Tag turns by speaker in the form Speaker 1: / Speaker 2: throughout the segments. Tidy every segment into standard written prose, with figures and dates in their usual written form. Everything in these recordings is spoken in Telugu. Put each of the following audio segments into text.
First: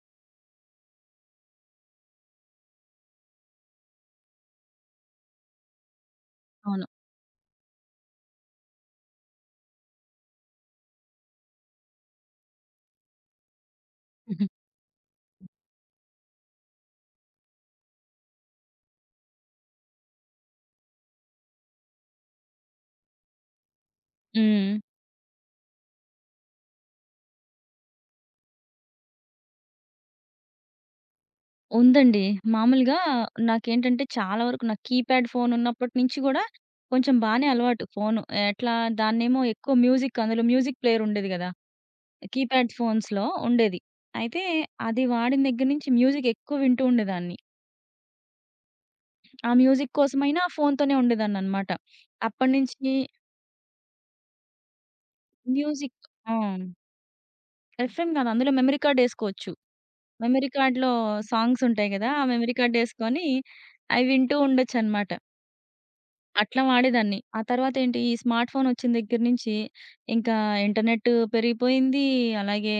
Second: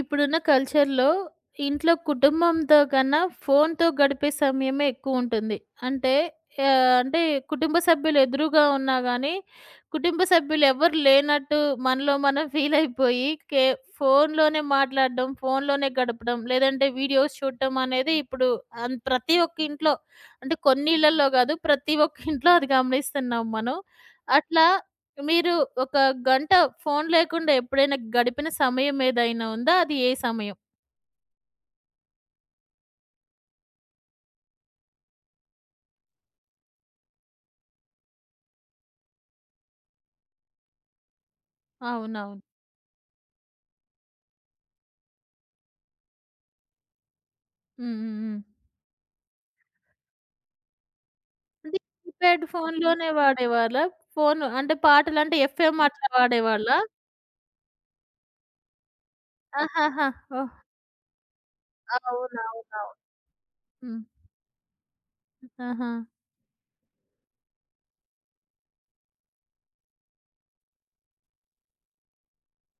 Speaker 1: ఇప్పుడున్న కల్చర్‌లో ఇంట్లో కుటుంబంతో కన్నా ఫోన్‌తో గడిపే సమయమే ఎక్కువుంటుంది. అంటే
Speaker 2: అవును.
Speaker 1: అంటే కుటుంబ సభ్యులు ఎదురుగా ఉన్నా గానీ, కుటుంబ సభ్యులు ఎవ్వరు లేనట్టు మనలో మనం ఫీల్ అయిపోయి ఫోన్‌లోనే మాట్లాడడం, ఫోన్‌లోనే గడపడం, లేదంటే వీడియోస్ చూడటం అనేది ఇప్పుడు ప్రతి ఒక్క ఇంట్లో, అంటే కొన్ని ఇళ్లల్లో గాదు, ప్రతి ఒక్క ఇంట్లో అది గమనిస్తున్నాం మనం. అట్లా
Speaker 2: హ్మ్.
Speaker 1: మీరు ఒక గంట ఫోను లేకుండా ఎప్పుడైనా గడిపిన సమయం ఏదైనా ఉందా? అది ఏ సమయం?
Speaker 2: ఉందండి. మామూలుగా నాకేంటంటే చాలా వరకు నాకు కీప్యాడ్ ఫోన్ ఉన్నప్పటి నుంచి గూడా కొంచెం బానే అలవాటు ఫోను. ఎట్లా దాన్నేమో ఎక్కువ మ్యూజిక్ అందులో మ్యూజిక్ ప్లేయర్ ఉండేది గదా!
Speaker 1: అవునవును.
Speaker 2: కీప్యాడ్ ఫోన్స్‌లో ఉండేది. అయితే అది వాడిన దగ్గర నుంచి మ్యూజిక్ ఎక్కువ వింటూ ఉండేదాన్ని.
Speaker 1: హ్మ్. హ్మ్. హ్మ్.
Speaker 2: ఆ మ్యూజిక్ కోసమైనా ఫోన్‌తోనే ఉండేదాన్ననమాట.
Speaker 1: అంటే కీప్యాడ్
Speaker 2: అప్పటినుంచి
Speaker 1: ఫోనులోనే వాడేవాళ్ళా? ఫోను అంటే పాటలంటే ఎఫ్ఎం
Speaker 2: మ్యూజిక్
Speaker 1: అట్లా
Speaker 2: ఆ!
Speaker 1: వాడేవాళ్ళా?
Speaker 2: ఎఫ్ఎం గాదు. అందులో మెమరీ కార్డ్ ఏసుకోవచ్చు.
Speaker 1: ఆహాహా!
Speaker 2: మెమరీ
Speaker 1: ఓహ్!
Speaker 2: కార్డ్‌లో సాంగ్స్ ఉంటాయి గదా! ఆ మెమరీ కార్డ్
Speaker 1: అవునవునవును.
Speaker 2: ఏసుకొని
Speaker 1: హ్మ్.
Speaker 2: అవి వింటూ ఉండొచ్చనమాట.
Speaker 1: ఆహా!
Speaker 2: అట్లా వాడేదాన్ని. ఆ తర్వాతేంటి ఈ స్మార్ట్ ఫోనొచ్చిన దగ్గర నుంచి ఇంకా ఇంటర్నెట్ పెరిగిపోయింది. అలాగే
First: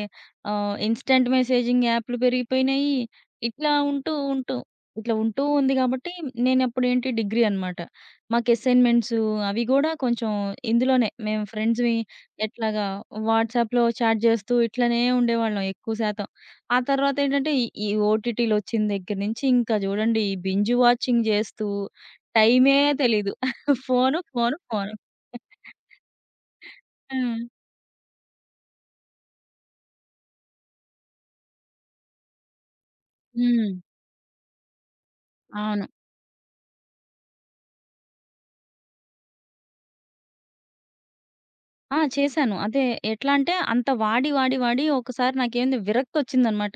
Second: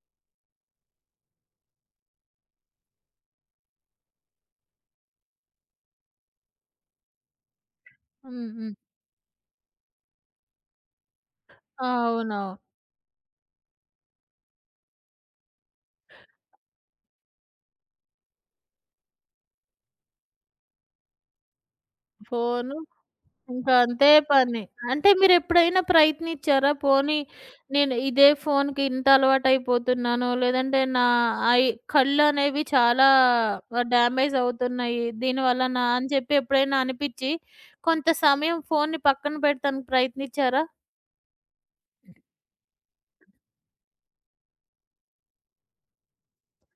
Speaker 2: ఇన్‌స్టాంట్ మెసేజింగ్ యాప్‌లు పెరిగిపోయినాయి. ఇట్లా ఉంటూ, ఉంటూ ఇట్లా ఉంటూ ఉంది గాబట్టి నేనప్పుడేంటి డిగ్రీ అనమాట. మాకు
Speaker 1: హ్మ్. హ్మ్.
Speaker 2: అసైన్‌మెంట్స్ అవి గూడా కొంచెం ఇందులోనే మేము ఫ్రెండ్స్‌వి
Speaker 1: అవునవును.
Speaker 2: ఎట్లాగా వాట్సాప్‌లో చాట్ జేస్తూ ఇట్లనే ఉండేవాళ్ళం ఎక్కువ శాతం. ఆ తర్వాతేంటంటే ఈ ఈ ఓటీటీలొచ్చిన దగ్గర నుంచి ఇంకా జూడండి ఈ బింజ్ వాచింగ్ జేస్తూ టైమే
Speaker 1: ఫోను
Speaker 2: తెలీదు.
Speaker 1: ఇంకా అంతే
Speaker 2: ఫోను, ఫోను,
Speaker 1: పని.
Speaker 2: ఫోను.
Speaker 1: అంటే మీరెప్పుడైనా ప్రయత్నిచ్చారా? పోనీ
Speaker 2: హ్మ్.
Speaker 1: నేను ఇదే ఫోన్‌కి ఇంత అలవాటయిపోతున్నాను, లేదంటే నా ఐ కళ్ళనేవి చాలా
Speaker 2: హ్మ్.
Speaker 1: డ్యామేజ్ అవుతున్నాయి,
Speaker 2: అవును.
Speaker 1: దీనివల్లనా అని చెప్పి ఎప్పుడైనా అనిపిచ్చి, కొంత సమయం ఫోన్‌ని పక్కన పెడతానికి ప్రయత్నిచ్చారా?
Speaker 2: ఆ! చేశాను. అదే ఎట్లా అంటే అంత వాడి ఒకసారి నాకేంది విరక్తొచ్చిందనమాట.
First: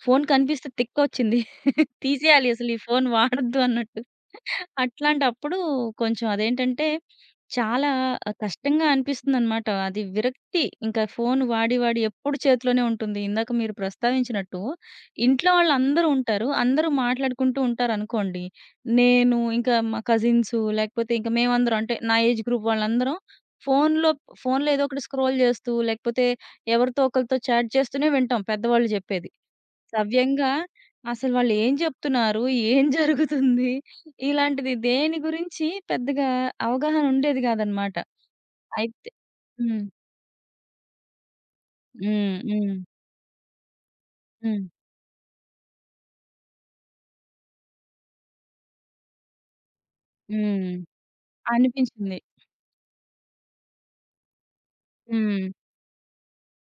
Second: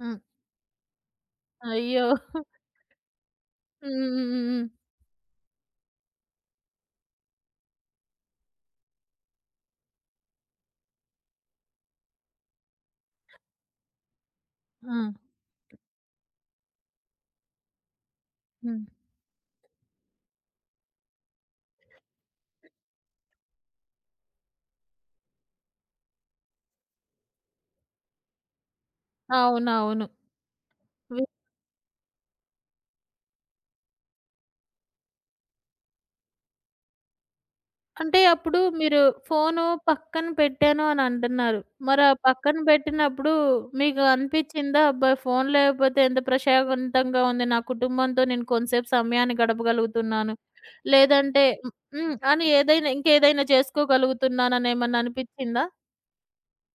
Speaker 1: హ్మ్.
Speaker 2: ఫోను కనిపిస్తే తిక్కొచ్చింది.
Speaker 1: అయ్యో!
Speaker 2: తీసేయాలి అసలు ఈ ఫోను వాడొద్దు
Speaker 1: హ్మ్.
Speaker 2: అన్నట్టు.
Speaker 1: హ్మ్. హ్మ్. హ్మ్.
Speaker 2: అట్లాంటప్పుడు కొంచెం అదేంటంటే చాలా కష్టంగా అనిపిస్తుందనమాట. అది విరక్తి. ఇంకా ఫోను వాడి ఎప్పుడు చేతిలోనే ఉంటుంది. ఇందాక మీరు ప్రస్తావించినట్టు
Speaker 1: ఆ!
Speaker 2: ఇంట్లో వాళ్ళందరూ ఉంటారు. అందరూ మాట్లాడుకుంటూ ఉంటారనుకోండి.
Speaker 1: హ్మ్.
Speaker 2: నేను ఇంకా మా కజిన్సు లేకపోతే ఇంక మేమందరం అంటే నా ఏజ్ గ్రూప్ వాళ్ళందరం ఫోనులో ఫోనులో ఏదో ఒకటి స్క్రోల్ చేస్తూ, లేకపోతే ఎవరితో ఒకళ్ళతో చాట్ చేస్తూనే వింటాం పెద్దవాళ్ళు చెప్పేది.
Speaker 1: అవునవును.
Speaker 2: సవ్యంగా అసలు వాళ్ళేం జెప్తున్నారు? ఏం జరుగుతుంది? ఇలాంటిది దేని గురించి పెద్దగా అవగాహన ఉండేది గాదనమాట.
Speaker 1: అంటే అప్పుడు మీరు
Speaker 2: అయితే
Speaker 1: ఫోను
Speaker 2: హ్మ్.
Speaker 1: పక్కన పెట్టాను అని అంటున్నారు. మరి ఆ
Speaker 2: హ్మ్.
Speaker 1: పక్కన
Speaker 2: హ్మ్.
Speaker 1: పెట్టినప్పుడు మీకు
Speaker 2: హ్మ్.
Speaker 1: అనిపిచ్చిందా? అబ్బా! ఫోను లేకపోతే ఎంత ప్రశాంతంగా ఉంది, నా కుటుంబంతో నేను కొంతసేపు సమయాన్ని గడపగలుగుతున్నాను,
Speaker 2: హ్మ్.
Speaker 1: లేదంటే హ్మ్. హ్మ్.
Speaker 2: అనిపించింది.
Speaker 1: అని ఏదైనా ఇంకేదైనా చేసుకోగలుగుతున్నానని ఏమన్నా
Speaker 2: హ్మ్.
Speaker 1: అనిపిచ్చిందా?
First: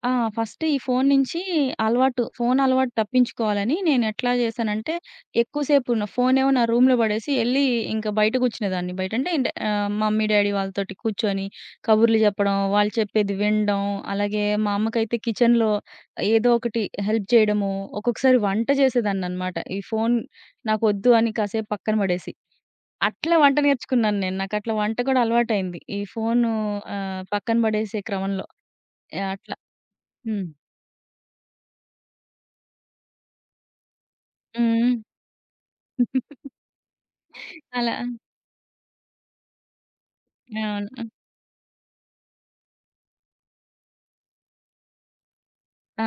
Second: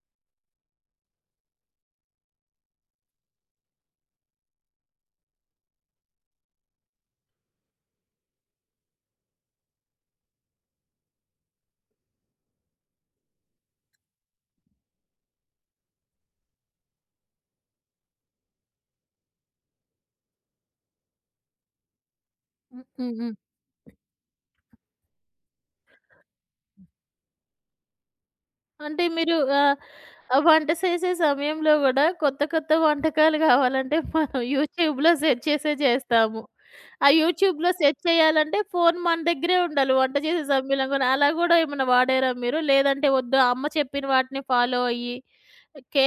Speaker 2: ఆ! ఫస్ట్ ఈ ఫోను నించి అలవాటు, ఫోను అలవాటు తప్పించుకోవాలని నేనెట్లా జేశానంటే, ఎక్కువ సేపున్న ఫోనేమో నా రూమ్‌లో బడేసి ఎళ్లి ఇంక బయట గూర్చునేదాన్ని. బయటంటే ఇంట మమ్మీ, డ్యాడీ వాళ్ళతోటి కూర్చొని కబుర్లు జెప్పడం, వాళ్ళు చెప్పేది వినడం, అలాగే మా అమ్మకైతే కిచెన్‌లో ఏదో ఒకటి హెల్ప్ జేయడము, ఒక్కొక్కసారి వంట జేసేదాన్ననమాట. ఈ ఫోను నాకొద్దు అని కాసేపు పక్కన బడేసి.
Speaker 1: హ్మ్. హ్మ్.
Speaker 2: అట్లా
Speaker 1: హ్మ్.
Speaker 2: వంట నేర్చుకున్నాను నేను. నాకట్లా వంట కూడా అలవాటయింది. ఈ ఫోను పక్కన బడేసే క్రమంలో.
Speaker 1: అంటే
Speaker 2: యాహ్!
Speaker 1: మీరు
Speaker 2: అట్లా.
Speaker 1: ఆ
Speaker 2: హ్మ్.
Speaker 1: వంట చేసే సమయంలో గూడా కొత్త కొత్త వంటకాలు గావాలంటే మనం
Speaker 2: హ్మ్.
Speaker 1: యూట్యూబ్‌లో సెర్చ్ చేసే చేస్తాము. ఆ యూట్యూబ్‌లో
Speaker 2: అలా
Speaker 1: సెర్చ్ చేయాలంటే ఫోను మన దగ్గరే ఉండాలి వంట చేసే సమయంలో
Speaker 2: అవును.
Speaker 1: గూడా. అలా గూడా ఏమన్నా వాడారా మీరు? లేదంటే వద్దు, అమ్మ చెప్పిన వాటిని ఫాలో అయ్యి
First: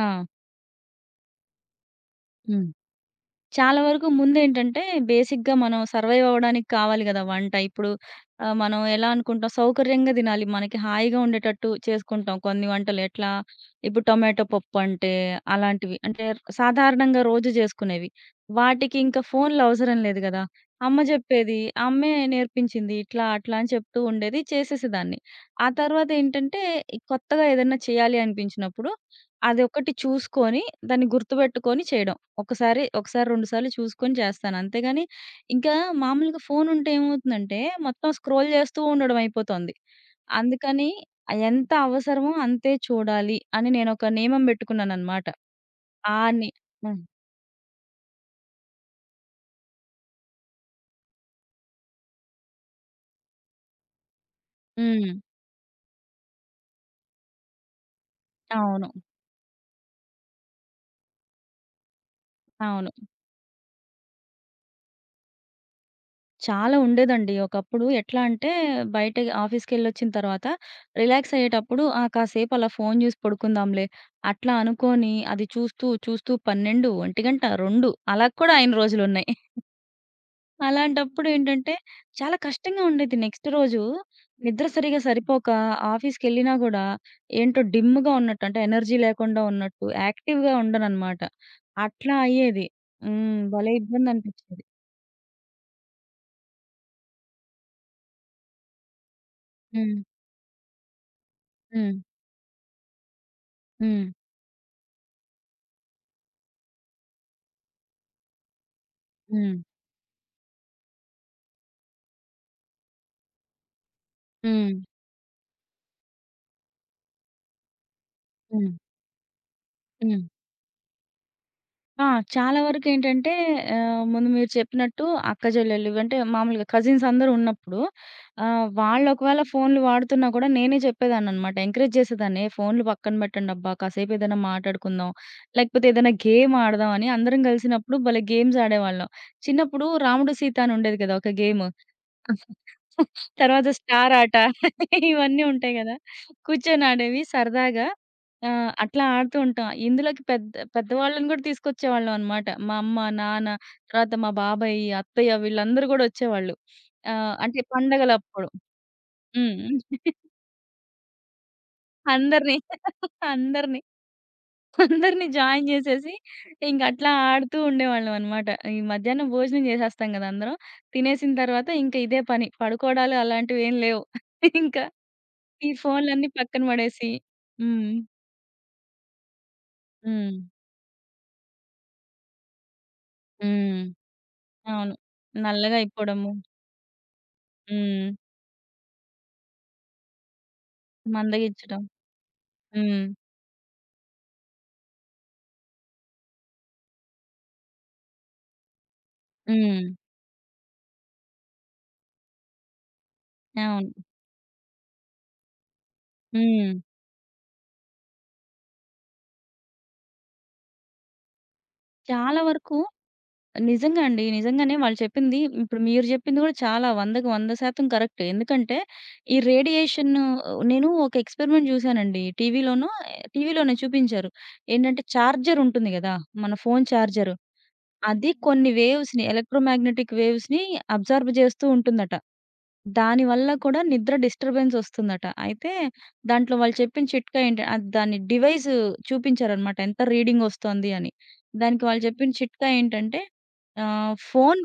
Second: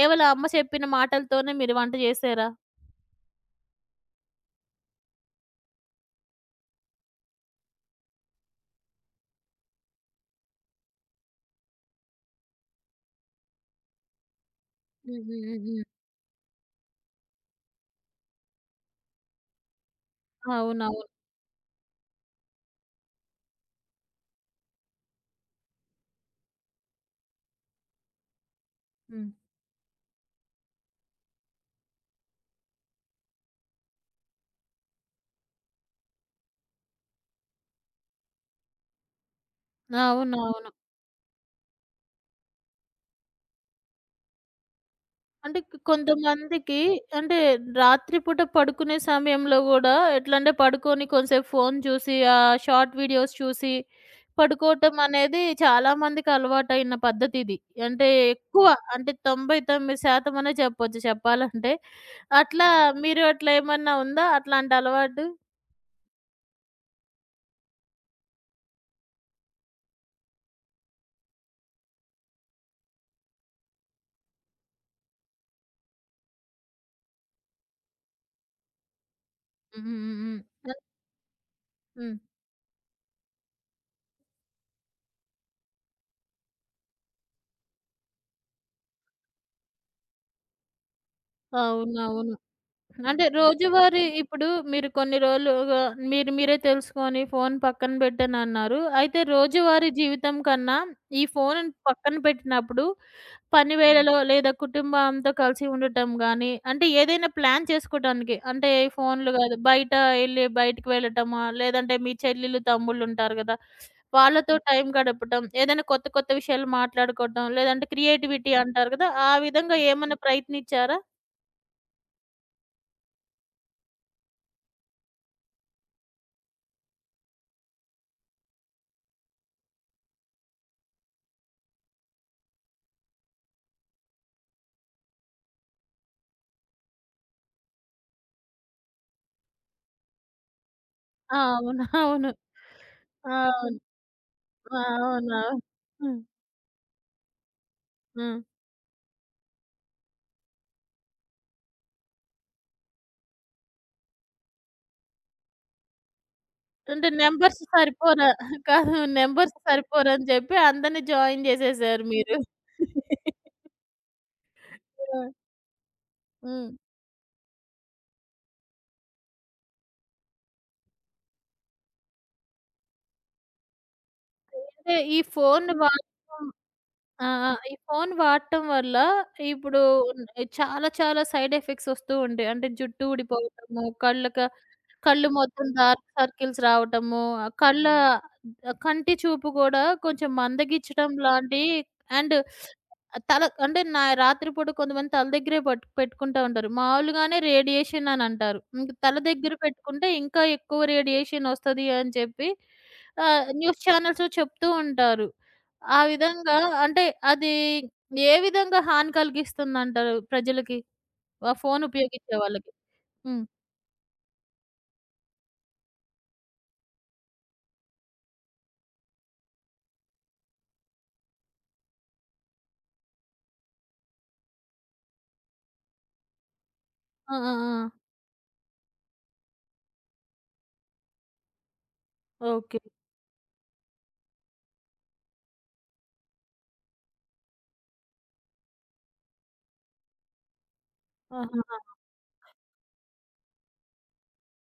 Speaker 2: ఆ!
Speaker 1: అమ్మ చెప్పిన మాటలతోనే మీరు వంట జేసారా?
Speaker 2: హ్మ్. చాలా వరకు ముందేంటంటే, బేసిక్‌గా మనం సర్వైవ్ అవ్వడానికి కావాలి గదా! వంట. ఇప్పుడు మనం ఎలా అనుకుంటాం, సౌకర్యంగా తినాలి. మనకి హాయిగా ఉండేటట్టు చేసుకుంటాం కొన్ని వంటలు. ఎట్లా ఇప్పుడు టొమాటో పప్పు అంటే,
Speaker 1: హ్మ్. హ్మ్. హ్మ్. హ్మ్.
Speaker 2: అలాంటివి. అంటే సాధారణంగా రోజు జేసుకునేవి. వాటికి ఇంకా ఫోన్లు అవసరం లేదు గదా! అమ్మ
Speaker 1: అవునవును.
Speaker 2: జెప్పేది. అమ్మే నేర్పించింది. ఇట్లా, అట్లా అని చెప్తూ ఉండేది. చేసేసేదాన్ని. ఆ తర్వాతేంటంటే, ఈ కొత్తగా ఏదన్నా చేయాలి అనిపించినప్పుడు,
Speaker 1: హ్మ్.
Speaker 2: అదొకటి చూసుకొని, దాన్ని గుర్తుబెట్టుకొని చేయడం. ఒకసారి, 2 సార్లు చూసుకొని చేస్తాను. అంతేగాని ఇంకా మామూలుగా ఫోనుంటే ఏమవుతుందంటే, మొత్తం స్క్రోల్ చేస్తూ ఉండడం అయిపోతుంది.
Speaker 1: అవునవును.
Speaker 2: అందుకని ఎంత అవసరమో అంతే చూడాలి అని నేనొక నియమం పెట్టుకున్నాననమాట.
Speaker 1: అంటే
Speaker 2: ఆ ని
Speaker 1: కొంతమందికి,
Speaker 2: హ్మ్.
Speaker 1: అంటే రాత్రి పూట పడుకునే సమయంలో గూడా ఎట్లంటే పడుకొని కొంసేపు ఫోను చూసి, షార్ట్ వీడియోస్ చూసి పడుకోవటం
Speaker 2: హ్మ్.
Speaker 1: అనేది చాలామందికి అలవాటైన పద్ధతిది. అంటే ఎక్కువ,
Speaker 2: అవును.
Speaker 1: అంటే 99% అనే చెప్పొచ్చు చెప్పాలంటే. అట్లా
Speaker 2: అవును.
Speaker 1: మీరు అట్లా ఏమన్నా ఉందా? అట్లాంటి అలవాటు?
Speaker 2: చాలా ఉండేదండి. ఒకప్పుడు ఎట్లా అంటే బయట ఆఫీస్‌కెళ్ళొచ్చిన తర్వాత రిలాక్స్ అయ్యేటప్పుడు ఆ! కాసేపు అలా ఫోను చూసి పడుకుందాంలే అట్లా అనుకోని అది చూస్తూ, చూస్తూ 12, 1 గంట, 2 అలా కూడా అయిన రోజులున్నాయి.
Speaker 1: హ్మ్. హ్మ్. హ్మ్.
Speaker 2: అలాంటప్పుడేంటంటే,
Speaker 1: హ్మ్.
Speaker 2: చాలా కష్టంగా ఉండేది. నెక్స్ట్ రోజు నిద్ర సరిగ్గా సరిపోక ఆఫీస్‌కెళ్ళినా గూడా ఏంటో డిమ్‌గా ఉన్నట్టు అంటే ఎనర్జీ లేకుండా ఉన్నట్టు, యాక్టివ్‌గా ఉండననమాట. అట్లా
Speaker 1: అవునవును.
Speaker 2: అయ్యేది.
Speaker 1: అంటే
Speaker 2: హ్మ్. భలే
Speaker 1: రోజువారీ ఇప్పుడు
Speaker 2: ఇబ్బందనిపిచ్చేది.
Speaker 1: మీరు కొన్ని రోజులుగా మీరు మీరే తెలుసుకొని ఫోన్ పక్కన పెట్టానన్నారు. అయితే రోజువారీ
Speaker 2: హ్మ్.
Speaker 1: జీవితం కన్నా ఈ ఫోన్
Speaker 2: హ్మ్.
Speaker 1: పక్కన పెట్టినప్పుడు పని హ్మ్.
Speaker 2: హ్మ్.
Speaker 1: వేళలో లేదా కుటుంబంతో కలిసి ఉండటం గానీ, అంటే ఏదైనా ప్లాన్ చేసుకోవటానికి, అంటే ఈ ఫోన్‌లు కాదు,
Speaker 2: హ్మ్.
Speaker 1: బయట ఎళ్లి బయటికి వెళ్ళటమా, లేదంటే మీ చెల్లెలు, తమ్ముళ్ళుంటారు గదా! వాళ్ళతో హ్మ్.
Speaker 2: హ్మ్.
Speaker 1: టైం గడపటం, ఏదైనా కొత్త కొత్త విషయాలు మాట్లాడుకోవటం, లేదంటే క్రియేటివిటీ
Speaker 2: హ్మ్.
Speaker 1: అంటారు గదా! ఆ విధంగా ఏమన్నా
Speaker 2: హ్మ్.
Speaker 1: ప్రయత్నించారా?
Speaker 2: ఆ! చాలా వరకేంటంటే ముందు మీరు చెప్పినట్టు అక్క చెల్లెలు అంటే మామూలుగా కజిన్స్ అందరూ ఉన్నప్పుడు వాళ్ళు ఒకవేళ ఫోన్‌లు వాడుతున్నా కూడా నేనే చెప్పేదాన్ననమాట. ఎంకరేజ్ చేసేదాన్ని. "ఏ ఫోన్‌లు పక్కన పెట్టండబ్బా! కాసేపు ఏదైనా మాట్లాడుకుందాం, లేకపోతే ఏదైనా గేమ్ ఆడదాం" అని అందరం కలిసినప్పుడు భలే గేమ్స్ ఆడేవాళ్ళం. చిన్నప్పుడు రాముడు సీత అని ఉండేది కదా! ఒక
Speaker 1: ఆ!
Speaker 2: గేమ్.
Speaker 1: అవును. అవును.
Speaker 2: తర్వాత
Speaker 1: అవును.
Speaker 2: స్టార్ ఆట
Speaker 1: ఆ!
Speaker 2: ఇవన్నీ
Speaker 1: అవునవును.
Speaker 2: ఉంటాయి గదా!
Speaker 1: హ్మ్.
Speaker 2: కూర్చొని ఆడేవి సరదాగా.
Speaker 1: హ్మ్.
Speaker 2: అట్లా ఆడుతూ ఉంటాం. ఇందులోకి పెద్ద పెద్దవాళ్ళని గూడా తీసుకొచ్చేవాళ్ళం అనమాట. మా అమ్మ, నాన్న తర్వాత మా బాబాయ్, అత్తయ్య వీళ్ళందరూ గూడా ఒచ్చేవాళ్ళు.
Speaker 1: అంటే నంబర్స్
Speaker 2: అంటే
Speaker 1: సరిపోరా,
Speaker 2: పండగలప్పుడు.
Speaker 1: కాదు నంబర్స్
Speaker 2: హ్మ్.
Speaker 1: సరిపోరని చెప్పి అందరిని జాయిన్ చేసేసారు మీరు.
Speaker 2: అందరిని అందరిని
Speaker 1: ఆ!
Speaker 2: అందరిని జాయిన్ జేసేసి
Speaker 1: హ్మ్.
Speaker 2: ఇంక అట్లా ఆడుతూ ఉండేవాళ్ళం అనమాట. ఈ మధ్యాహ్నం భోజనం జేసేస్తాం గదా! అందరం. తినేసిన తర్వాత ఇంక ఇదే పని. పడుకోవడాలు అలాంటివేం లేవు. ఇంకా
Speaker 1: అంటే ఈ
Speaker 2: ఈ
Speaker 1: ఫోను
Speaker 2: ఫోన్‌లన్నీ
Speaker 1: వాడకం,
Speaker 2: పక్కన పడేసి.
Speaker 1: ఆ! ఆ! ఈ
Speaker 2: హ్మ్.
Speaker 1: ఫోను వాడటం వల్ల ఇప్పుడు
Speaker 2: హ్మ్.
Speaker 1: చాలా చాలా సైడ్ ఎఫెక్ట్స్ వస్తూ ఉంటాయి. అంటే జుట్టు
Speaker 2: హ్మ్.
Speaker 1: ఊడిపోవటము, కళ్ళకి,
Speaker 2: అవును.
Speaker 1: కళ్ళు మొత్తం
Speaker 2: నల్లగా
Speaker 1: డార్క్
Speaker 2: అయిపోవడము.
Speaker 1: సర్కిల్స్ రావటము, కళ్ళ
Speaker 2: హ్మ్.
Speaker 1: కంటి చూపు కూడా కొంచెం మందగించడం లాంటి,
Speaker 2: మందగించడం.
Speaker 1: అండ్
Speaker 2: హ్మ్.
Speaker 1: తల అంటే నా, రాత్రిపూట కొంతమంది తల దగ్గరే పట్టు పెట్టుకుంటా ఉంటారు. మామూలుగానే రేడియేషన్ అని అంటారు. ఇంక తల దగ్గర
Speaker 2: హ్మ్.
Speaker 1: పెట్టుకుంటే ఇంకా ఎక్కువ రేడియేషన్ వస్తది అని చెప్పి న్యూస్
Speaker 2: అవును.
Speaker 1: ఛానల్స్‌లో చెప్తూ ఉంటారు. ఆ విధంగా
Speaker 2: హ్మ్.
Speaker 1: అంటే అది ఏ విధంగా హాని కలిగిస్తుందంటారు ప్రజలకి? ఆ ఫోన్ ఉపయోగించే
Speaker 2: చాలా
Speaker 1: వాళ్ళకి?
Speaker 2: వరకు
Speaker 1: హ్మ్.
Speaker 2: నిజంగా అండి. నిజంగానే వాళ్ళు చెప్పింది ఇప్పుడు మీరు చెప్పింది కూడా చాలా 100కి 100% కరెక్ట్. ఎందుకంటే ఈ రేడియేషన్ నేను ఒక ఎక్స్‌పెరిమెంట్ చూసానండి. టీవీలోనే చూపించారు. ఏంటంటే చార్జర్ ఉంటుంది కదా! మన ఫోన్ చార్జర్.
Speaker 1: ఆ! ఆ! ఆ!
Speaker 2: అది కొన్ని వేవ్స్‌ని ఎలక్ట్రోమాగ్నెటిక్ వేవ్స్‌ని అబ్జార్బ్ చేస్తూ ఉంటుందట.
Speaker 1: ఓకే.
Speaker 2: దానివల్ల కూడా నిద్ర డిస్టర్బెన్స్ వస్తుందట. అయితే దాంట్లో వాళ్ళు చెప్పిన చిట్కా ఏంటి అది దాని డివైస్ చూపించారనమాట. ఎంత రీడింగ్ వస్తోంది అని.
Speaker 1: ఆహాహా!
Speaker 2: దానికి వాళ్ళు చెప్పిన చిట్కా ఏంటంటే ఫోన్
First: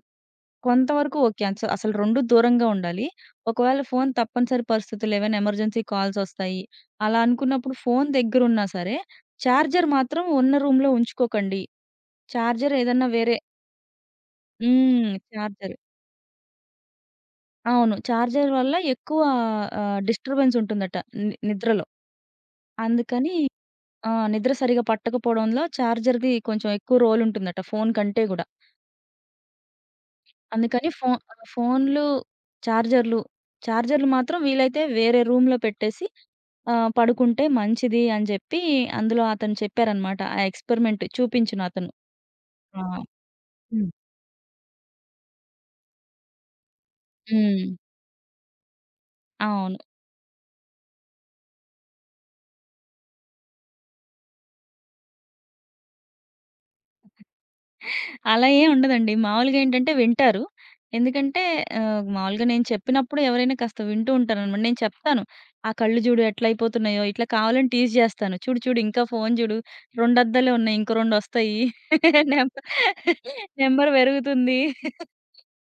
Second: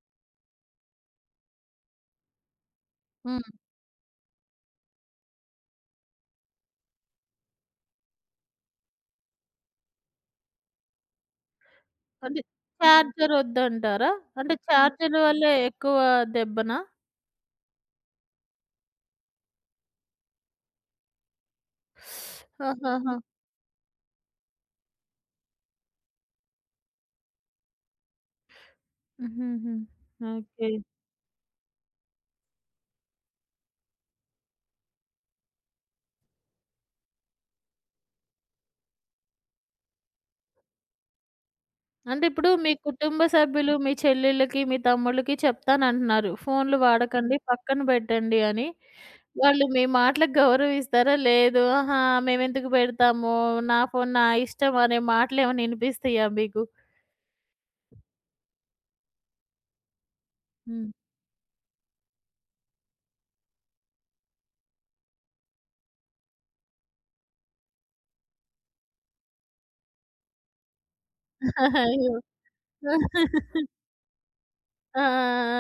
Speaker 2: కొంతవరకు ఓకే. అసలు 2 దూరంగా ఉండాలి.
Speaker 1: హ్మ్.
Speaker 2: ఒకవేళ ఫోన్ తప్పనిసరి పరిస్థితులు ఏవైనా ఎమర్జెన్సీ కాల్స్ వస్తాయి. అలా అనుకున్నప్పుడు ఫోన్ దగ్గరున్నా సరే చార్జర్ మాత్రం ఉన్న రూమ్‌లో ఉంచుకోకండి.
Speaker 1: అంటే
Speaker 2: చార్జర్ ఏదన్నా
Speaker 1: చార్జర్
Speaker 2: వేరే
Speaker 1: వద్దంటారా? అంటే
Speaker 2: హ్మ్.
Speaker 1: చార్జర్ వల్లే
Speaker 2: చార్జర్.
Speaker 1: ఎక్కువ దెబ్బనా?
Speaker 2: అవును. చార్జర్ వల్ల ఎక్కువ డిస్టర్బెన్స్ ఉంటుందట నిద్రలో.
Speaker 1: ఆహాహా!
Speaker 2: అందుకని ఆ! నిద్ర సరిగ్గా పట్టకపోవడంలో చార్జర్‌ది కొంచెం ఎక్కువ రోల్ ఉంటుందట ఫోను కంటే గూడా.
Speaker 1: హుహుహు. ఓకే.
Speaker 2: అందుకని ఫోన్లు, చార్జర్లు, చార్జర్లు మాత్రం వీలైతే వేరే రూమ్‌లో పెట్టేసి పడుకుంటే మంచిది అని జెప్పి అందులో అతను చెప్పారనమాట. ఆ ఎక్స్‌పెరిమెంట్ చూపించును అతను.
Speaker 1: అంటే ఇప్పుడు మీ
Speaker 2: ఆ!
Speaker 1: కుటుంబ సభ్యులు,
Speaker 2: హ్మ్.
Speaker 1: మీ చెల్లెళ్ళకి, మీ తమ్ముళ్ళకి చెప్తానంటున్నారు, ఫోన్‌లు వాడకండి,
Speaker 2: హ్మ్.
Speaker 1: పక్కన పెట్టండి అని. వాళ్ళు
Speaker 2: అవును.
Speaker 1: మీ మాటలకు గౌరవిస్తారా? లేదు, ఆహా! మేమెందుకు పెడతాము? నా ఫోన్ నా ఇష్టం అనే మాటలేమైనా ఇనిపిస్తాయా మీకు?
Speaker 2: అలా ఏం ఉండదండి. మామూలుగా ఏంటంటే వింటారు.
Speaker 1: హ్మ్.
Speaker 2: ఎందుకంటే మామూలుగా నేను చెప్పినప్పుడు ఎవరైనా కాస్త వింటూ ఉంటారనమాట. నేను చెప్తాను. "ఆ కళ్ళు జూడు ఎట్లయిపోతున్నాయో" ఇట్లా కావాలని టీజ్ జేస్తాను. "చూడు చూడు ఇంకా ఫోను జూడు. 2 అద్దాలే ఉన్నాయి. ఇంకో 2 వస్తాయి.
Speaker 1: అయ్యో!
Speaker 2: నెంబ నెంబర్ పెరుగుతుంది."
Speaker 1: ఆ! ఆ!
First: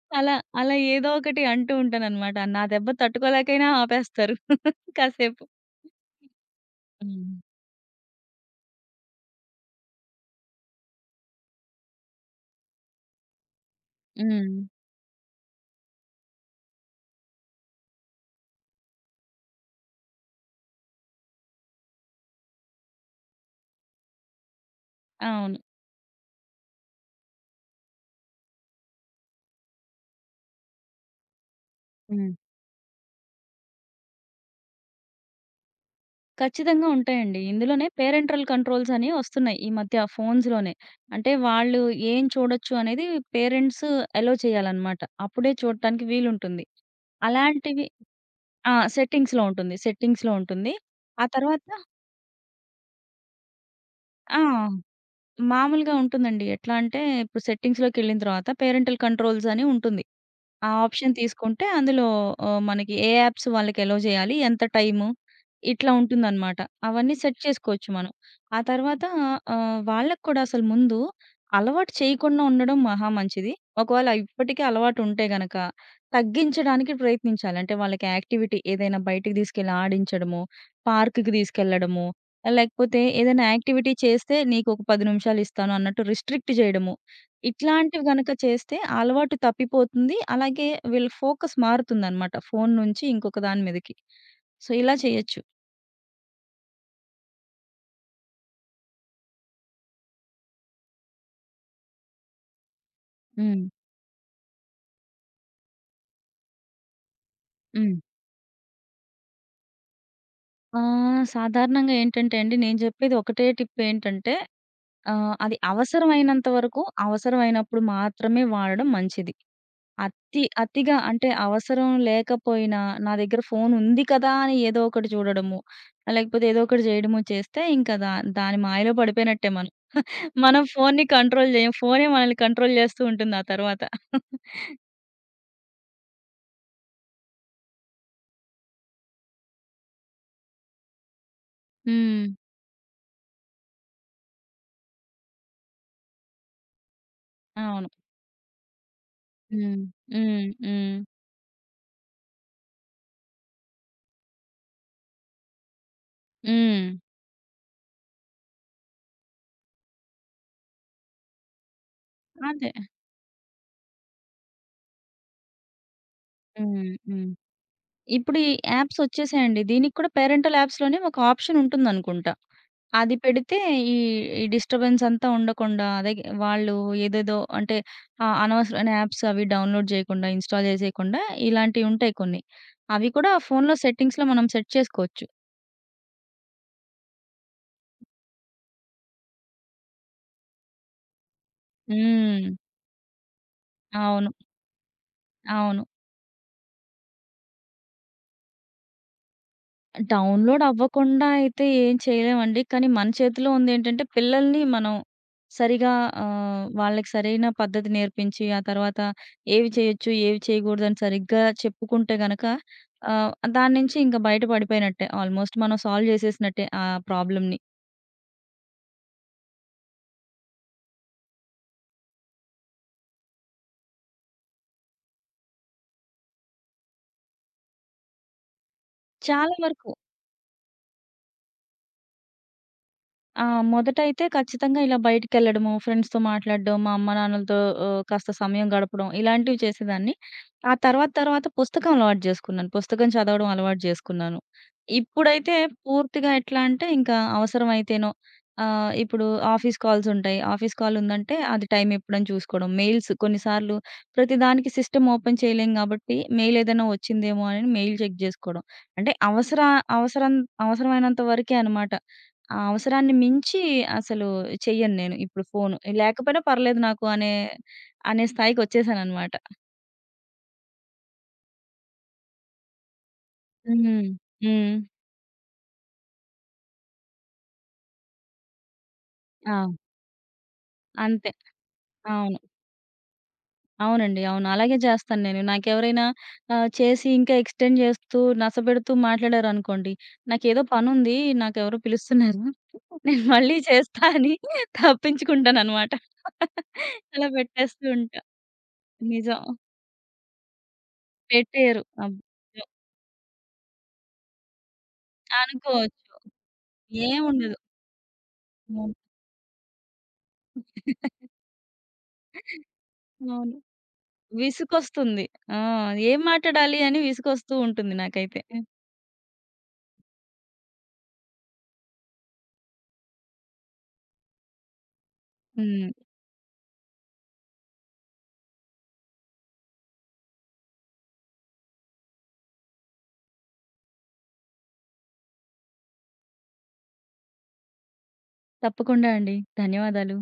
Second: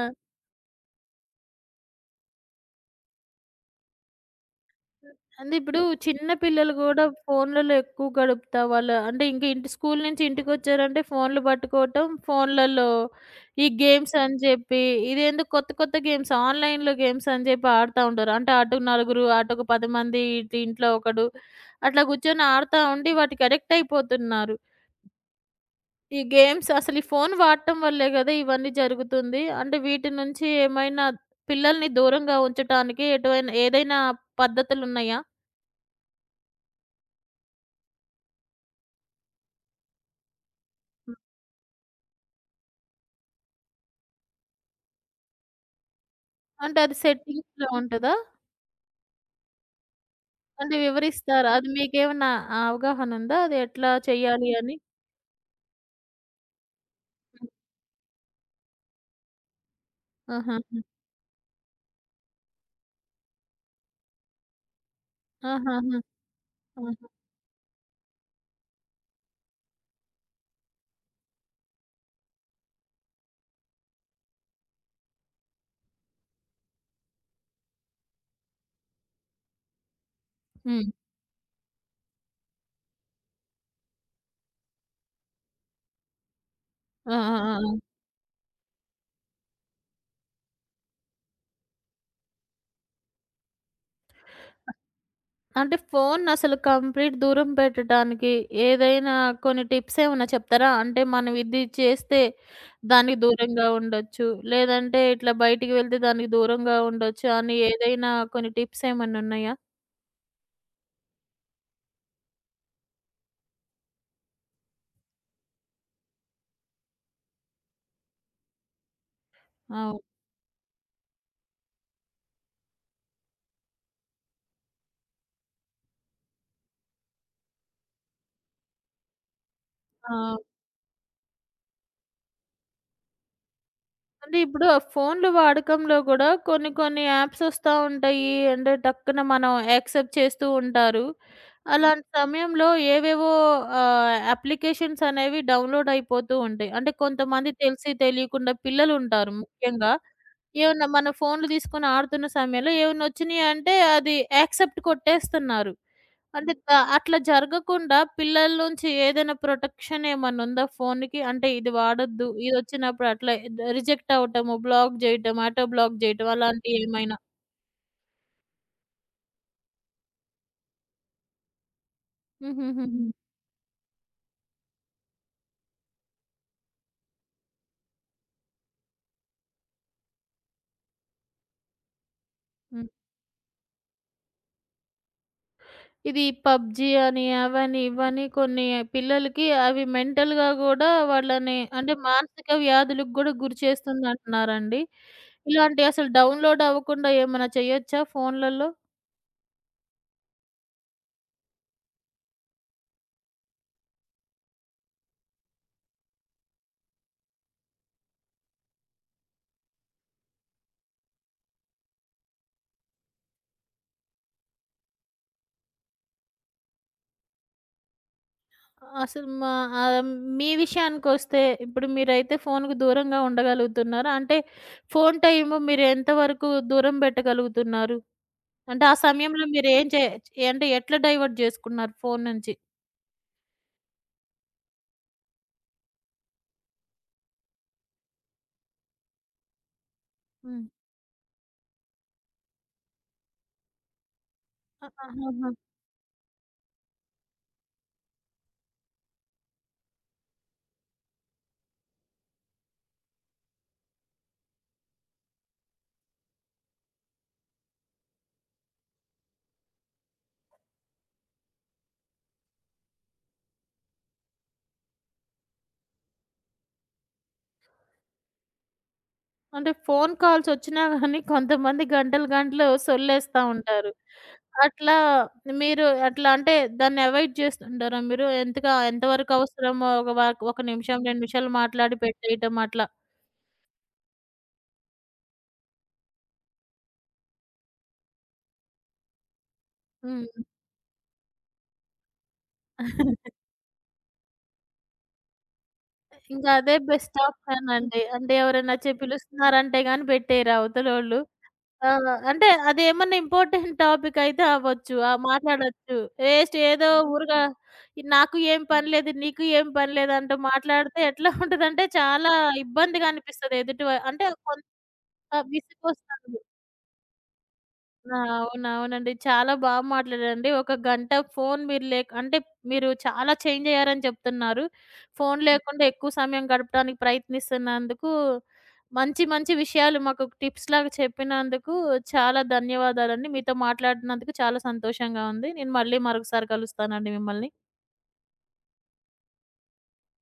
Speaker 1: ఆ!
Speaker 2: అలా అలా ఏదో ఒకటి అంటూ ఉంటాననమాట. నా దెబ్బ తట్టుకోలేకైనా ఆపేస్తారు కాసేపు.
Speaker 1: అంటే ఇప్పుడు చిన్న పిల్లలు గూడా
Speaker 2: హ్మ్.
Speaker 1: ఫోన్లలో ఎక్కువ గడుపుతా వాళ్ళ, అంటే ఇంక ఇంటి స్కూలు నుంచి ఇంటికొచ్చారంటే ఫోన్లు పట్టుకోవటం, ఫోన్లలో ఈ గేమ్స్ అని
Speaker 2: హ్మ్.
Speaker 1: జెప్పి, ఇదేందో కొత్త కొత్త గేమ్స్ ఆన్‌లైన్‌లో గేమ్స్ అని జెప్పి ఆడుతా ఉంటారు. అంటే అటు నలుగురు, అటు ఒక 10 మంది, ఇటు ఇంట్లో ఒకడు అట్లా కూర్చొని ఆడుతా ఉండి వాటికి అడిక్ట్ అయిపోతున్నారు.
Speaker 2: అవును.
Speaker 1: ఈ గేమ్స్ అసలు ఈ ఫోను వాడటం వల్లే గదా ఇవన్నీ జరుగుతుంది. అంటే వీటి నుంచి ఏమైనా పిల్లల్ని
Speaker 2: హ్మ్.
Speaker 1: దూరంగా ఉంచటానికి ఎటువైనా ఏదైనా పద్ధతులున్నాయా?
Speaker 2: ఖచ్చితంగా ఉంటాయండి. ఇందులోనే పేరెంటల్ కంట్రోల్స్ అని వస్తున్నాయి. ఈ మధ్య ఫోన్స్‌లోనే. అంటే వాళ్ళు ఏం చూడొచ్చు అనేది పేరెంట్స్ అలో చేయాలన్నమాట. అప్పుడే చూడటానికి వీలుంటుంది.
Speaker 1: అంటే అది సెట్టింగ్స్‌లో
Speaker 2: అలాంటివి
Speaker 1: ఉంటదా?
Speaker 2: ఆ! సెట్టింగ్స్‌లో ఉంటుంది.
Speaker 1: అంటే
Speaker 2: ఆ
Speaker 1: వివరిస్తారా?
Speaker 2: తర్వాత
Speaker 1: అది మీకేమన్నా అవగాహన ఉందా? అది ఎట్లా
Speaker 2: ఆ!
Speaker 1: చెయ్యాలి అని?
Speaker 2: మామూలుగా ఉంటుందండి. ఎట్లా అంటే ఇప్పుడు
Speaker 1: హ్మ్.
Speaker 2: సెట్టింగ్స్‌లోకెళ్ళిన తర్వాత పేరెంటల్ కంట్రోల్స్ అని ఉంటుంది.
Speaker 1: ఆహాహా!
Speaker 2: ఆ ఆప్షన్ తీసుకుంటే అందులో మనకి ఏ యాప్స్ వాళ్ళకి అలో చేయాలి? ఎంత టైము? ఇట్లా
Speaker 1: ఆహాహా!
Speaker 2: ఉంటుందనమాట.
Speaker 1: ఆహా!
Speaker 2: అవన్నీ సెట్ చేసుకోవచ్చు మనం. ఆ తర్వాత వాళ్ళకి కూడా అసలు ముందు అలవాటు చేయకుండా ఉండడం మహా మంచిది. ఒకవేళ ఇప్పటికే అలవాటు ఉంటే గనక తగ్గించడానికి ప్రయత్నించాలి. అంటే వాళ్ళకి యాక్టివిటీ ఏదైనా బయటికి తీసుకెళ్ళి ఆడించడమో,
Speaker 1: హ్మ్.
Speaker 2: పార్క్‌కి తీసుకెళ్లడమో, లేకపోతే ఏదైనా యాక్టివిటీ చేస్తే నీకొక 10 నిమిషాలు ఇస్తాను అన్నట్టు రిస్ట్రిక్ట్ చేయడము.
Speaker 1: ఆ! ఆ! ఆ! ఆ!
Speaker 2: ఇట్లాంటివి గనక చేస్తే ఆ అలవాటు తప్పిపోతుంది. అలాగే వీళ్ళ ఫోకస్ మారుతుందనమాట. ఫోను నుంచి ఇంకొక దాని మీదకి. సో, ఇలా చేయొచ్చు.
Speaker 1: అంటే ఫోన్ అసలు కంప్లీట్ దూరం పెట్టడానికి ఏదైనా కొన్ని టిప్స్ ఏమన్నా చెప్తారా? అంటే మనం ఇది చేస్తే దానికి
Speaker 2: హ్మ్.
Speaker 1: దూరంగా ఉండొచ్చు, లేదంటే ఇట్లా బయటికి వెళ్తే దానికి దూరంగా ఉండొచ్చు అని
Speaker 2: హ్మ్.
Speaker 1: ఏదైనా కొన్ని టిప్స్ ఏమన్నా ఉన్నాయా?
Speaker 2: సాధారణంగా ఏంటంటే అండి, నేను చెప్పేది ఒకటే టిప్ ఏంటంటే, అది అవసరమైనంత వరకు, అవసరమైనప్పుడు మాత్రమే వాడడం మంచిది.
Speaker 1: ఆ!
Speaker 2: అతిగా అంటే అవసరం లేకపోయినా, నా దగ్గర ఫోనుంది కదా! అని ఏదో ఒకటి చూడడము, లేకపోతే ఏదో ఒకటి జేయడము చేస్తే, ఇంకా దాని మాయలో పడిపోయినట్టే మనం.
Speaker 1: ఆ!
Speaker 2: మనం ఫోన్‌ని కంట్రోల్ జేయం. ఫోనే మనల్ని కంట్రోల్ జేస్తూ ఉంటుంది ఆ తర్వాత.
Speaker 1: అంటే ఇప్పుడు ఆ ఫోన్‌లు వాడకంలో గూడా కొన్ని కొన్ని యాప్స్ ఒస్తా ఉంటాయి. అంటే టక్కున మనం యాక్సెప్ట్ చేస్తూ ఉంటారు. హ్మ్. అలాంటి
Speaker 2: హ్మ్.
Speaker 1: సమయంలో ఏవేవో అప్లికేషన్స్ అనేవి డౌన్‌లోడ్ అయిపోతూ ఉంటాయి. అంటే కొంతమంది
Speaker 2: అవును.
Speaker 1: తెలిసి తెలియకుండా, పిల్లలుంటారు
Speaker 2: హ్మ్.
Speaker 1: ముఖ్యంగా,
Speaker 2: హ్మ్.
Speaker 1: ఏమన్నా
Speaker 2: హ్మ్.
Speaker 1: మన ఫోన్‌లు తీసుకొని ఆడుతున్న సమయంలో ఏమన్నా ఒచ్చినాయి అంటే అది యాక్సెప్ట్ కొట్టేస్తున్నారు. అంటే ద
Speaker 2: హ్మ్.
Speaker 1: అట్లా జరగకుండా పిల్లల నుంచి ఏదైనా ప్రొటెక్షన్ ఏమన్నా ఉందా ఫోన్‌కి? అంటే ఇది వాడొద్దు,
Speaker 2: అదే.
Speaker 1: ఇదొచ్చినప్పుడు అట్లా రిజెక్ట్ అవ్వటము, బ్లాక్ జేయటం, ఆటో బ్లాక్ జేయటం
Speaker 2: హ్మ్.
Speaker 1: అలాంటియేమైనా?
Speaker 2: హ్మ్. ఇప్పుడు ఈ యాప్స్ ఒచ్చేసాయండి. దీనికి కూడా పేరెంటల్ యాప్స్‌లోనే ఒక ఆప్షన్ ఉంటుందనుకుంటా.
Speaker 1: హుహుహుహు. హ్మ్.
Speaker 2: అది పెడితే ఈ, ఈ డిస్టర్బెన్స్ అంతా ఉండకుండా అదే వాళ్ళు ఏదేదో అంటే అనవసరమైన యాప్స్ అవి డౌన్‌లోడ్ జేయకుండా, ఇన్‌స్టాల్ జేసేయకుండా ఇలాంటియి ఉంటాయి కొన్ని.
Speaker 1: హ్మ్ హ్మ్.
Speaker 2: అవి కూడా ఫోన్‌లో సెట్టింగ్స్‌లో మనం సెట్ చేసుకోవచ్చు.
Speaker 1: ఇది పబ్‌జీ అని, అవని, ఇవని, కొన్ని పిల్లలకి అవి మెంటల్‌గా గూడా వాళ్ళని, అంటే
Speaker 2: హ్మ్.
Speaker 1: మానసిక వ్యాధులకు గూడా గురి
Speaker 2: అవును.
Speaker 1: చేస్తుందంటున్నారండి.
Speaker 2: అవును.
Speaker 1: ఇలాంటియి అసలు డౌన్‌లోడ్ అవ్వకుండా ఏమన్నా చేయొచ్చా ఫోన్‌లలో?
Speaker 2: డౌన్‌లోడ్ అవ్వకుండా అయితే ఏం చేయలేమండి. కానీ మన చేతిలో ఉందేంటంటే, పిల్లల్ని మనం సరిగా వాళ్ళకి సరైన పద్ధతి నేర్పించి, ఆ తర్వాత ఏవి చేయొచ్చు, ఏవి చేయకూడదని సరిగ్గా చెప్పుకుంటే గనక ఆహ్, దాన్నించి ఇంక బయట పడిపోయినట్టే. ఆల్‌మోస్ట్ మనం సాల్వ్ చేసేసినట్టే ఆ ప్రాబ్లమ్‌ని.
Speaker 1: అసలు మా ఆహ్, మీ విషయానికొస్తే ఇప్పుడు మీరైతే ఫోన్‌కు దూరంగా ఉండగలుగుతున్నారు. అంటే ఫోను టైము మీరు ఎంతవరకు దూరం పెట్టగలుగుతున్నారు? అంటే ఆ సమయంలో
Speaker 2: చాలా
Speaker 1: మీరేం
Speaker 2: వరకు.
Speaker 1: చే అంటే ఎట్లా డైవర్ట్ జేసుకున్నారు ఫోను నుంచి?
Speaker 2: ఆ! మొదటైతే ఖచ్చితంగా ఇలా బయటికెళ్ళడము, ఫ్రెండ్స్‌తో మాట్లాడడం, మా అమ్మ, నాన్నలతో కాస్త సమయం గడపడం ఇలాంటివి చేసేదాన్ని.
Speaker 1: హ్మ్.
Speaker 2: ఆ తర్వాత తర్వాత పుస్తకం అలవాటు జేసుకున్నాను. పుస్తకం చదవడం అలవాటు జేసుకున్నాను.
Speaker 1: ఆ! ఆహాహా!
Speaker 2: ఇప్పుడైతే పూర్తిగా ఎట్లా అంటే ఇంకా అవసరమైతేనో ఇప్పుడు ఆఫీస్ కాల్స్ ఉంటాయి. ఆఫీస్ కాల్ ఉందంటే అది టైం ఎప్పుడని చూసుకోవడం. మెయిల్స్ కొన్నిసార్లు ప్రతిదానికి సిస్టమ్ ఓపెన్ చేయలేం గాబట్టి మెయిల్ ఏదైనా వచ్చిందేమో అని మెయిల్ చెక్ జేసుకోవడం. అంటే అవసరం అవసరమైనంత వరకే అనమాట. ఆ అవసరాన్ని మించి అసలు చెయ్యను నేను ఇప్పుడు ఫోను. లేకపోయినా పర్లేదు నాకు అనే స్థాయికొచ్చేసాననమాట.
Speaker 1: అంటే ఫోను కాల్స్ ఒచ్చినా గానీ కొంతమంది గంటలు గంటలు సొల్లేస్తా ఉంటారు.
Speaker 2: హ్మ్. హ్మ్.
Speaker 1: అట్లా మీరు అట్లా అంటే దాన్ని అవాయిడ్ చేస్తుంటారా మీరు? ఎంతవరకు
Speaker 2: ఆ!
Speaker 1: అవసరమో, ఒక నిమిషం, 2
Speaker 2: అంతే.
Speaker 1: నిమిషాలు మాట్లాడి
Speaker 2: అవును.
Speaker 1: పెట్టేయటం అట్లా.
Speaker 2: అవునండి. అవును. అలాగే చేస్తాను నేను. నాకెవరైనా చేసి ఇంకా ఎక్స్‌టెండ్ చేస్తూ, నసపెడుతూ మాట్లాడారనుకోండి.
Speaker 1: హ్మ్.
Speaker 2: నాకేదో పనుంది, నాకెవరో పిలుస్తున్నారు. నేను మళ్ళీ చేస్తా అని తప్పించుకుంటాననమాట.
Speaker 1: ఇంకా అదే బెస్ట్
Speaker 2: అలా
Speaker 1: ఆప్షన్
Speaker 2: పెట్టేస్తూ
Speaker 1: అండి.
Speaker 2: ఉంటా.
Speaker 1: అంటే ఎవరైనా వచ్చి
Speaker 2: నిజం.
Speaker 1: పిలుస్తున్నారంటే గాని పెట్టేయరు అవతలోళ్ళు.
Speaker 2: పెట్టేయరు.
Speaker 1: ఆ!
Speaker 2: అబ్బో!
Speaker 1: అంటే అదేమన్నా ఇంపార్టెంట్ టాపిక్ అయితే అవ్వచ్చు, ఆ! మాట్లాడొచ్చు.
Speaker 2: అనుకోవచ్చు.
Speaker 1: వేస్ట్ ఏదో ఊరగా
Speaker 2: ఏముండదు.
Speaker 1: నాకు ఏం పని
Speaker 2: హ్మ్.
Speaker 1: లేదు, నీకు ఏం పని లేదు అంటూ మాట్లాడితే ఎట్లా ఉంటదంటే చాలా ఇబ్బందిగా
Speaker 2: అవును.
Speaker 1: అనిపిస్తది, ఎదుటి వా అంటే కొంత
Speaker 2: విసుగొస్తుంది. ఆ! ఏం
Speaker 1: విసుగొస్తది.
Speaker 2: మాట్లాడాలి అని విసుగొస్తూ ఉంటుంది
Speaker 1: ఆ!
Speaker 2: నాకైతే. హ్మ్.
Speaker 1: అవునవునండి. చాలా బా మాట్లాడారండి. ఒక గంట ఫోను మీరు లేక, అంటే మీరు చాలా చేంజ్ అయ్యారని చెప్తున్నారు. ఫోను లేకుండా
Speaker 2: హ్మ్.
Speaker 1: ఎక్కువ సమయం గడపడానికి ప్రయత్నిస్తున్నందుకు, మంచి మంచి విషయాలు మాకు టిప్స్‌లాగా చెప్పినందుకు చాలా ధన్యవాదాలండి. మీతో మాట్లాడినందుకు చాలా సంతోషంగా ఉంది. నేను మళ్ళీ మరొకసారి కలుస్తానండి మిమ్మల్ని.
Speaker 2: తప్పకుండా అండి. ధన్యవాదాలు.